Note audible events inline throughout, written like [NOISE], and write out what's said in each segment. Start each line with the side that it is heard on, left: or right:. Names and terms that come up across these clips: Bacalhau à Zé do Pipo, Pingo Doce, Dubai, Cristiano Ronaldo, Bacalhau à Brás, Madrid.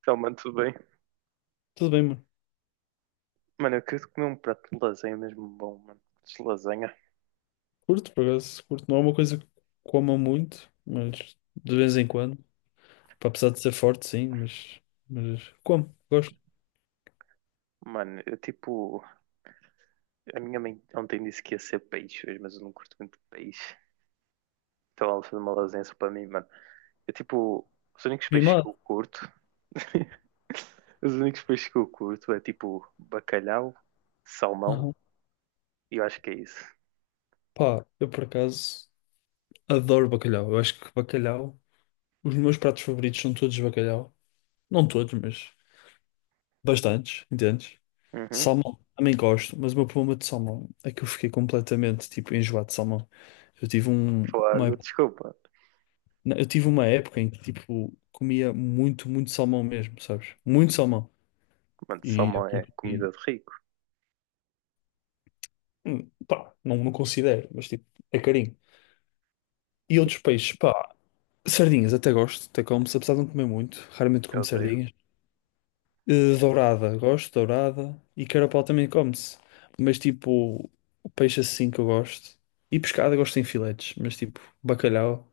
right: Então, mano, tudo bem?
left: Tudo bem, mano.
right: Mano, eu queria comer um prato de lasanha mesmo bom, mano. De lasanha.
left: Curto, por acaso. Curto. Não é uma coisa que coma muito, mas de vez em quando. Pá, apesar de ser forte, sim, mas como? Gosto.
right: Mano, eu tipo. A minha mãe ontem disse que ia ser peixe hoje, mas eu não curto muito peixe. Então ela fez uma lasanha só para mim, mano. Eu tipo. Os únicos peixes
left: Mimado.
right: que eu curto. [LAUGHS] Os únicos peixes que eu curto é tipo bacalhau, salmão
left: Aham.
right: e eu acho que é isso.
left: Pá, eu por acaso adoro bacalhau. Eu acho que bacalhau. Os meus pratos favoritos são todos de bacalhau. Não todos, mas bastantes, entendes?
right: Uhum.
left: Salmão, também gosto, mas o meu problema de salmão é que eu fiquei completamente tipo enjoado de salmão. Eu tive um- uma
right: Fogo, desculpa.
left: Não, eu tive uma época em que, tipo, comia muito, muito salmão mesmo, sabes? Muito salmão.
right: Mano,
left: E, é
right: salmão é
left: porque-
right: comida de rico.
left: pá, não, não considero, mas, tipo, é carinho. E outros peixes, pá, sardinhas até gosto, até como, se apesar de não comer muito, raramente
right: Eu
left: como
right: odeio.
left: sardinhas. Dourada, gosto, de dourada. E carapau também come-se. Mas, tipo, o peixe assim que eu gosto. E pescada gosto em filetes, mas, tipo, bacalhau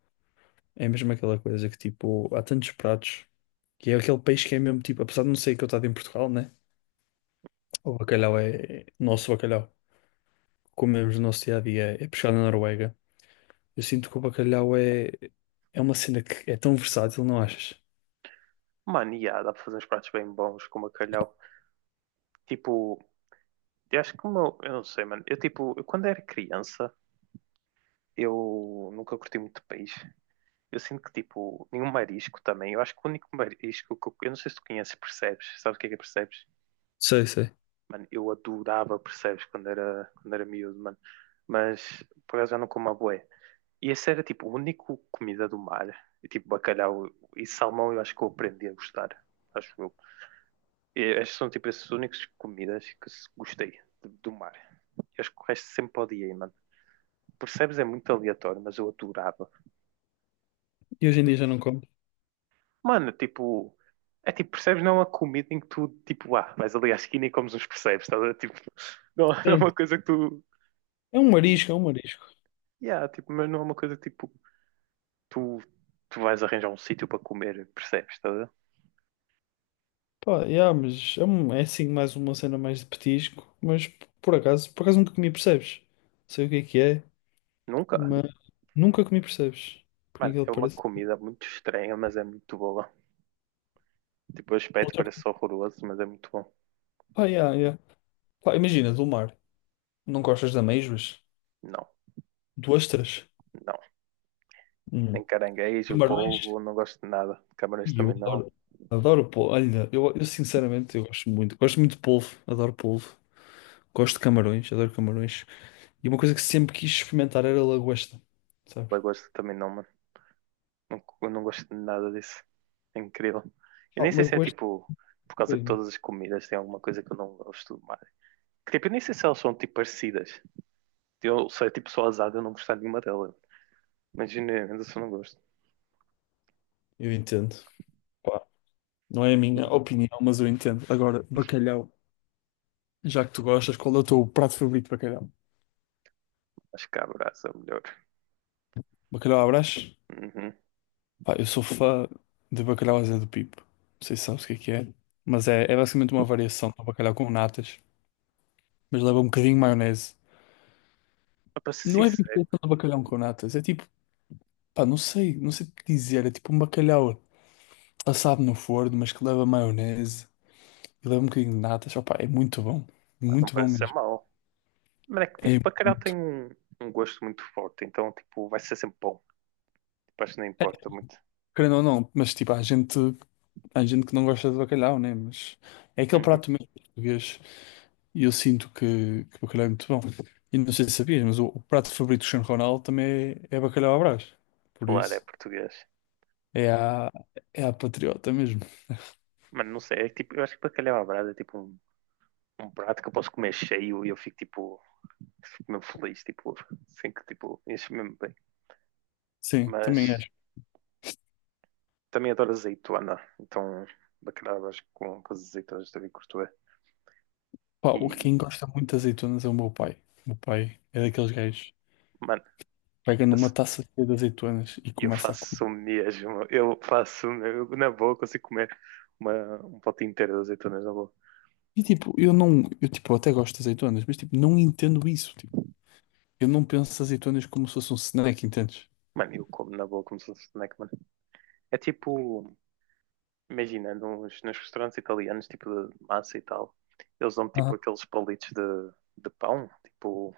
left: é mesmo aquela coisa que, tipo, há tantos pratos. Que é aquele peixe que é mesmo, tipo, apesar de não ser que eu estava em Portugal, né? O bacalhau é nosso bacalhau. Comemos no nosso dia a dia, é pescado na Noruega. Eu sinto que o bacalhau é uma cena que é tão versátil, não achas?
right: Mano, e há, dá para fazer uns pratos bem bons com bacalhau. Tipo, eu acho que o meu, eu não sei, mano. Eu tipo, eu, quando era criança, eu nunca curti muito peixe. Eu sinto que tipo, nenhum marisco também. Eu acho que o único marisco que eu não sei se tu conheces, percebes? Sabes o que é percebes?
left: Sei, sei.
right: Mano, eu adorava percebes quando era miúdo, mano. Mas por acaso já não como a bué. E esse era tipo, o único comida do mar. E, tipo, bacalhau e salmão, eu acho que eu aprendi a gostar. Acho eu. E estas são tipo essas únicas comidas que gostei do mar. Eu acho que o resto sempre odiei, mano. Percebes? É muito aleatório, mas eu adorava.
left: E hoje em dia já não como.
right: Mano, tipo, é tipo, percebes? Não é uma comida em que tu, tipo, ah, vais ali à esquina e comes uns percebes, estás a ver? Tipo, [LAUGHS] não, não é
left: Sim.
right: uma coisa que tu,
left: É um marisco, é um marisco.
right: yeah, tipo, mas não é uma coisa que, tipo, tu, tu vais arranjar um sítio para comer, percebes? Estás a ver?
left: Pá, yeah, mas é assim mais uma cena mais de petisco, mas por acaso nunca comi, percebes? Sei o que é,
right: Nunca.
left: mas nunca comi, percebes? Por
right: Mano,
left: incrível
right: é
left: que
right: uma
left: pareça.
right: comida muito estranha, mas é muito boa. Tipo, o aspecto
left: Outra coisa.
right: parece horroroso, mas é muito bom.
left: Pá, yeah, yeah. Pá, imagina, do mar. Não gostas de ameijoas?
right: Não,
left: De ostras?
right: não.
left: Hum.
right: Nem caranguejo,
left: Camarões?
right: polvo, não gosto de nada. Camarões
left: E eu
right: também não.
left: adoro polvo. Olha, eu sinceramente eu gosto muito. Gosto muito de polvo, adoro polvo. Gosto de camarões, adoro camarões. E uma coisa que sempre quis experimentar era lagosta, sabes?
right: Lagosta também não, mano. Não, eu não gosto de nada disso. É incrível. Eu
left: Ah,
right: nem sei se é
left: lagosta,
right: tipo por causa que
left: bem,
right: todas as comidas têm alguma coisa que eu não gosto mais. Que, tipo, eu nem sei se elas são tipo parecidas. Eu sei tipo só azada, eu não gostar de nenhuma delas. Mas ainda só não gosto.
left: eu entendo. Pá, não é a minha opinião, mas eu entendo. Agora, bacalhau, já que tu gostas, qual é o teu prato favorito de bacalhau?
right: Acho que a brasa é melhor.
left: Bacalhau à Brás?
right: Uhum.
left: Pá, eu sou fã de bacalhau à Zé do Pipo. Não sei se sabes o que é, mas é basicamente uma variação do bacalhau com natas, mas leva um bocadinho de maionese.
right: Mas para ser
left: Não é
right: sincero,
left: vinculação de bacalhau com natas, é tipo, pá, não sei o que dizer, é tipo um bacalhau assado no forno, mas que leva maionese e leva um bocadinho de natas, opá, é
right: não
left: muito bom
right: parece ser
left: mesmo,
right: mau. Mas é que tipo,
left: é
right: bacalhau tem
left: muito,
right: um gosto muito forte, então tipo, vai ser sempre bom. Tipo, acho que não importa muito.
left: querendo ou não, mas tipo, há gente que não gosta de bacalhau, né, mas é aquele
right: Uhum.
left: prato mesmo português e eu sinto que o bacalhau é muito bom. E não sei se sabias, mas o prato favorito do Cristiano Ronaldo também é bacalhau à Brás, por
right: Claro, é
left: isso
right: português.
left: é a, é a patriota mesmo,
right: Mas não sei, é que, tipo, eu acho que bacalhau à brasa é tipo um prato que eu posso comer cheio e eu fico mesmo feliz, tipo, [LAUGHS] assim que tipo, enche mesmo bem.
left: sim, também é.
right: Mas também adoro azeitona, então bacalhau com as azeitonas também curto bem.
left: Pá, quem
right: E,
left: gosta muito de azeitonas é o meu pai. O meu pai é daqueles gajos
right: mano,
left: que pega
right: eu,
left: numa taça cheia de azeitonas e
right: eu
left: começa a comer.
right: faço mesmo, na boa consigo comer um pote inteiro de azeitonas na boa.
left: E tipo, eu não, eu tipo, até gosto de azeitonas, mas tipo, não entendo isso. Tipo, eu não penso azeitonas como se fosse um snack, entendes?
right: Mano, eu como na boa como se fosse snack, mano. É tipo, imagina, nos restaurantes italianos, tipo de massa e tal, eles dão tipo
left: Aham.
right: aqueles palitos de pão, tipo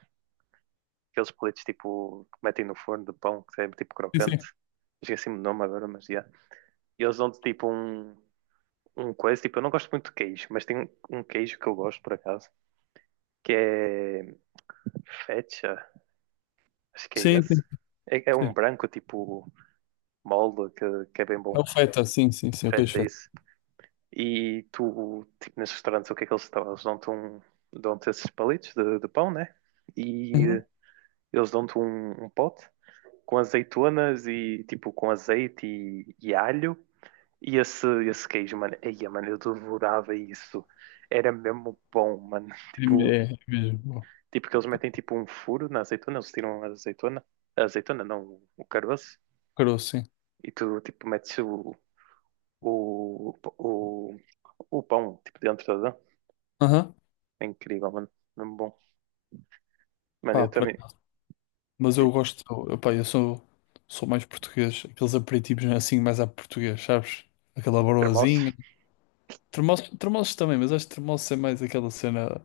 right: aqueles palitos tipo que metem no forno de pão, que é tipo
left: Sim,
right: crocante.
left: sim.
right: Esqueci-me do nome agora, mas já. E eles dão-te tipo um coisa, tipo, eu não gosto muito de queijo, mas tem um queijo que eu gosto por acaso, que é feta, acho que é
left: Sim,
right: esse.
left: sim,
right: É um
left: sim.
right: branco tipo molde, que é bem
left: É
right: bom.
left: o feta, sim, sim, sim, é o queijo
right: Feta é
left: feta.
right: isso. E tu, tipo, nesses restaurantes, o que é que eles dão? Eles dão-te um, dão esses palitos de pão, né? E
left: Uhum.
right: eles dão-te um pote com azeitonas e tipo com azeite e alho. E esse queijo, mano, eia, mano, eu devorava isso. Era mesmo bom, mano. [LAUGHS] Tipo,
left: É mesmo, bom.
right: que eles metem tipo um furo na azeitona, eles tiram a azeitona não, o caroço,
left: Caroço, sim.
right: e tu tipo metes o, o, o pão tipo dentro da dã.
left: Aham.
right: É incrível, mano. Mesmo bom. Mano, eu
left: Pá, por
right: também.
left: acaso. Mas eu
right: Tipo,
left: gosto, eu, pá, eu sou mais português, aqueles aperitivos assim mais à português, sabes? Aquela
right: cremoso,
left: broazinha. Tremoços, tremoços também, mas acho que tremoços é mais aquela cena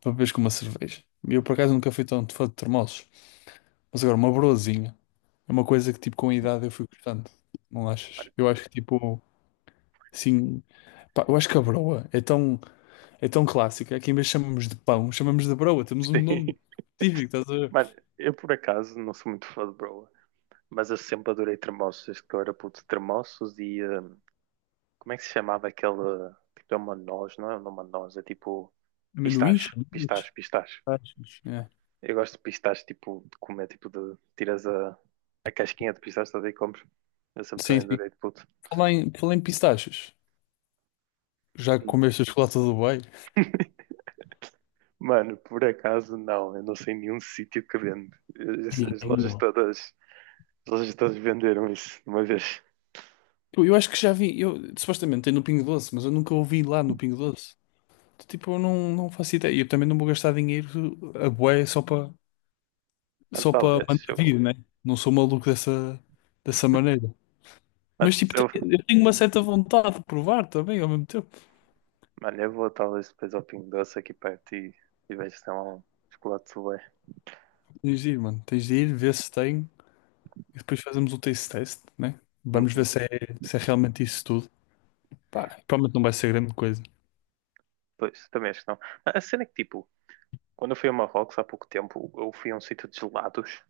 left: para beberes com uma cerveja. E eu por acaso nunca fui tão fã de tremoços. Mas agora, uma broazinha é uma coisa que tipo com a idade eu fui gostando. Não achas?
right: mano.
left: Eu acho que tipo, assim, pá, eu acho que a broa é tão, clássica que em vez de chamamos de pão, chamamos de broa. Temos um nome
right: [LAUGHS] Sim.
left: específico, estás a ver?
right: Mano, eu por acaso não sou muito fã de broa. Mas eu sempre adorei tremoços, desde que eu era puto. Tremoços e. Como é que se chamava aquele. Tipo, é uma noz, não é uma noz, é tipo.
left: Amendoins,
right: Pistache,
left: chamamos.
right: pistache, pistache.
left: Pistachos. É.
right: Eu gosto de pistache, tipo, de comer, tipo, de. Tiras a casquinha de pistache toda e comes. Eu sempre
left: Sim,
right: também
left: sim.
right: adorei de puto.
left: Falar em pistachos, já comeste a chocolate do Dubai?
right: [LAUGHS] Mano, por acaso não, eu não sei nenhum sítio que vende. As,
left: Sim.
right: as lojas todas, as lojas todas venderam isso de uma vez.
left: Eu acho que já vi, eu, supostamente tem no Pingo Doce, mas eu nunca ouvi lá no Pingo Doce. Tipo, eu não faço ideia. E eu também não vou gastar dinheiro a bué só para
right: Mas talvez,
left: mandar
right: eu vou.
left: vir, né? Não sou maluco dessa maneira.
right: Mas
left: Mas tipo,
right: eu
left: eu tenho uma certa vontade de provar também ao mesmo tempo.
right: Mano, eu vou talvez depois ao Pingo Doce aqui perto e vejo se tem lá um chocolate sorbet.
left: Tens de ir, mano. Tens de ir, ver se tem e depois fazemos o taste test, né? Vamos ver
right: Uhum.
left: se é realmente isso tudo. Pá, provavelmente não vai ser grande coisa.
right: Pois, também acho que não. A cena é que, tipo, quando eu fui a Marrocos há pouco tempo, eu fui a um sítio de gelados.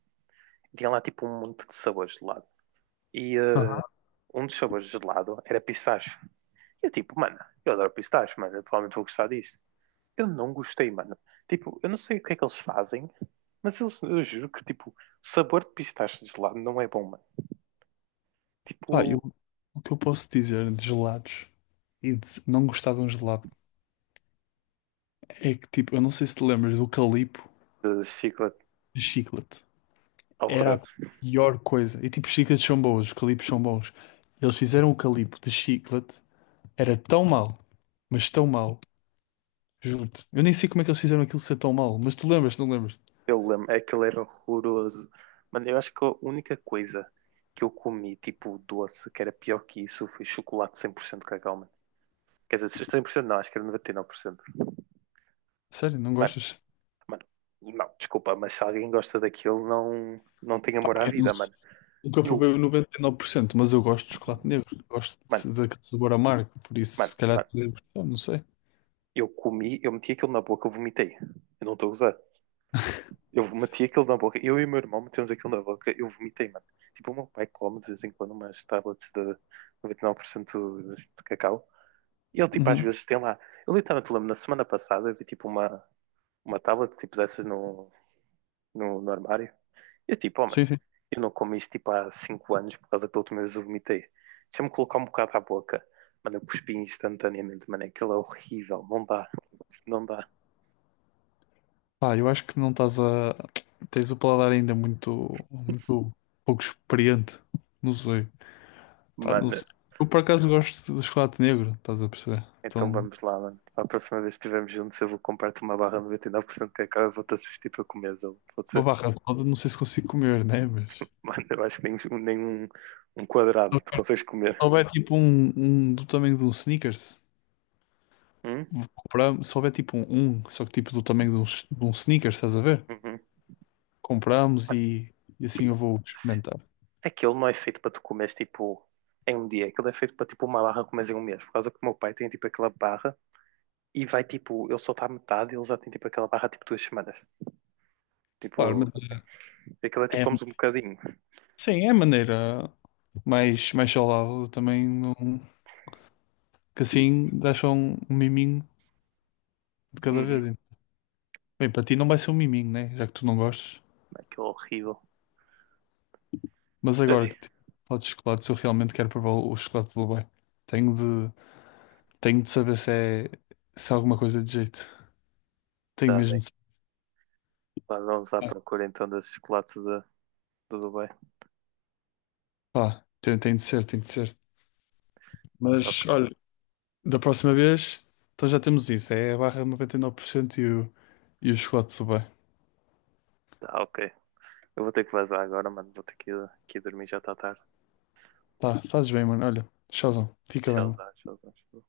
right: E tinha lá, tipo, um monte de sabores de gelado. E
left: Aham.
right: um dos sabores de gelado era pistache. E eu, tipo, mano, eu adoro pistache, mano, eu provavelmente vou gostar disto. Eu não gostei, mano. Tipo, eu não sei o que é que eles fazem, mas eu juro que, tipo, sabor de pistache de gelado não é bom, mano.
left: Pá,
right: Tipo,
left: o que eu posso dizer de gelados e de não gostar de um gelado? É que tipo, eu não sei se te lembras do calipo
right: chiclete
left: de chiclete. Era a
right: horroroso.
left: pior coisa. E tipo, os chicletes são bons, os calipos são bons. Eles fizeram o calipo de chiclete, era tão mal, mas tão mal, juro-te. Eu nem sei como é que eles fizeram aquilo ser tão mal, mas tu lembras, não lembras?
right: Eu lembro, é que ele era horroroso. Mano, eu acho que a única coisa que eu comi, tipo doce, que era pior que isso, foi chocolate 100% cacau, mano. Quer dizer, 100% não, acho que era 99%.
left: Sério, não
right: Mano,
left: gostas?
right: mano, não, desculpa, mas se alguém gosta daquilo, não, não tem
left: Pá,
right: amor à
left: eu não
right: vida,
left: sei.
right: mano.
left: Nunca provei
right: Eu,
left: o 99%, mas eu gosto de chocolate negro. Gosto
right: mano,
left: daquele sabor amargo, por isso
right: mano,
left: se calhar
right: mano,
left: te lembro. Eu não sei.
right: eu comi, eu meti aquilo na boca, eu vomitei. Eu não estou a usar. Eu meti aquilo na boca, eu e o meu irmão metemos aquilo na boca, eu vomitei, mano. Tipo, o meu pai come de vez em quando umas tablets de 99% de cacau. E ele, tipo, às
left: Uhum.
right: vezes tem lá. Eu literalmente lembro, na semana passada, eu vi, tipo, uma tablet, tipo, dessas no armário. E eu, tipo, oh, mano,
left: Sim, sim.
right: eu não como isto, tipo, há 5 anos, por causa que da última vez eu vomitei. Deixa-me colocar um bocado à boca. Mano, eu cuspi instantaneamente, mano, aquilo é horrível. Não dá, não dá.
left: Pá, eu acho que não estás a. Tens o paladar ainda muito, muito pouco experiente. Não sei. Pá, não
right: Mano,
left: sei. Eu por acaso gosto de chocolate negro, estás a perceber?
right: então
left: Então,
right: vamos lá, mano. Para a próxima vez que estivermos juntos, eu vou comprar-te uma barra 99% de cacau e vou-te assistir para comer. Pode
left: uma
right: ser?
left: barra de poda, não sei se consigo comer, né? Mas. Se
right: Mano, eu acho que nem um quadrado tu consegues comer.
left: houver tipo um do tamanho de um Snickers,
right: Hum?
left: vou comprar, se houver tipo só que tipo do tamanho de um Snickers, estás a ver?
right: Uhum.
left: Compramos
right: Ah,
left: e assim
right: tipo,
left: eu vou experimentar.
right: aquilo não é feito para tu comeres tipo em um dia, aquilo é feito para tipo uma barra comeres em um mês, por causa que o meu pai tem tipo aquela barra e vai tipo, ele só está à metade e ele já tem tipo aquela barra tipo 2 semanas.
left: Claro,
right: Tipo,
left: mas
right: assim, aquilo é tipo
left: é,
right: comes um bocadinho.
left: sim, é a maneira mais saudável. Eu também não. Que assim deixa um miminho de cada vez.
right: Uhum.
left: Bem, para ti não vai ser um miminho, né? Já que tu não gostas.
right: Aquilo é horrível.
left: Mas agora
right: Ai,
left: que tipo, falo de chocolates, eu realmente quero provar o chocolate de Dubai. Tenho de, tenho de saber se é, alguma coisa de jeito. Tenho
right: tá
left: mesmo
right: bem.
left: de saber.
right: Lá vamos à
left: Ah,
right: procura então desse chocolate do Dubai.
left: pá, tem de ser, tem de ser. Mas
right: Ok,
left: olha, da próxima vez, então já temos isso. É a barra de 99% e 9% e o chocolate de Dubai.
right: tá ok. Eu vou ter que vazar agora, mano. Vou ter que ir, dormir, já está tarde.
left: Tá, fazes bem, mano. Olha, tchauzão. Fica bem, mano.
right: Tchauzão, tchauzão, tchauzão.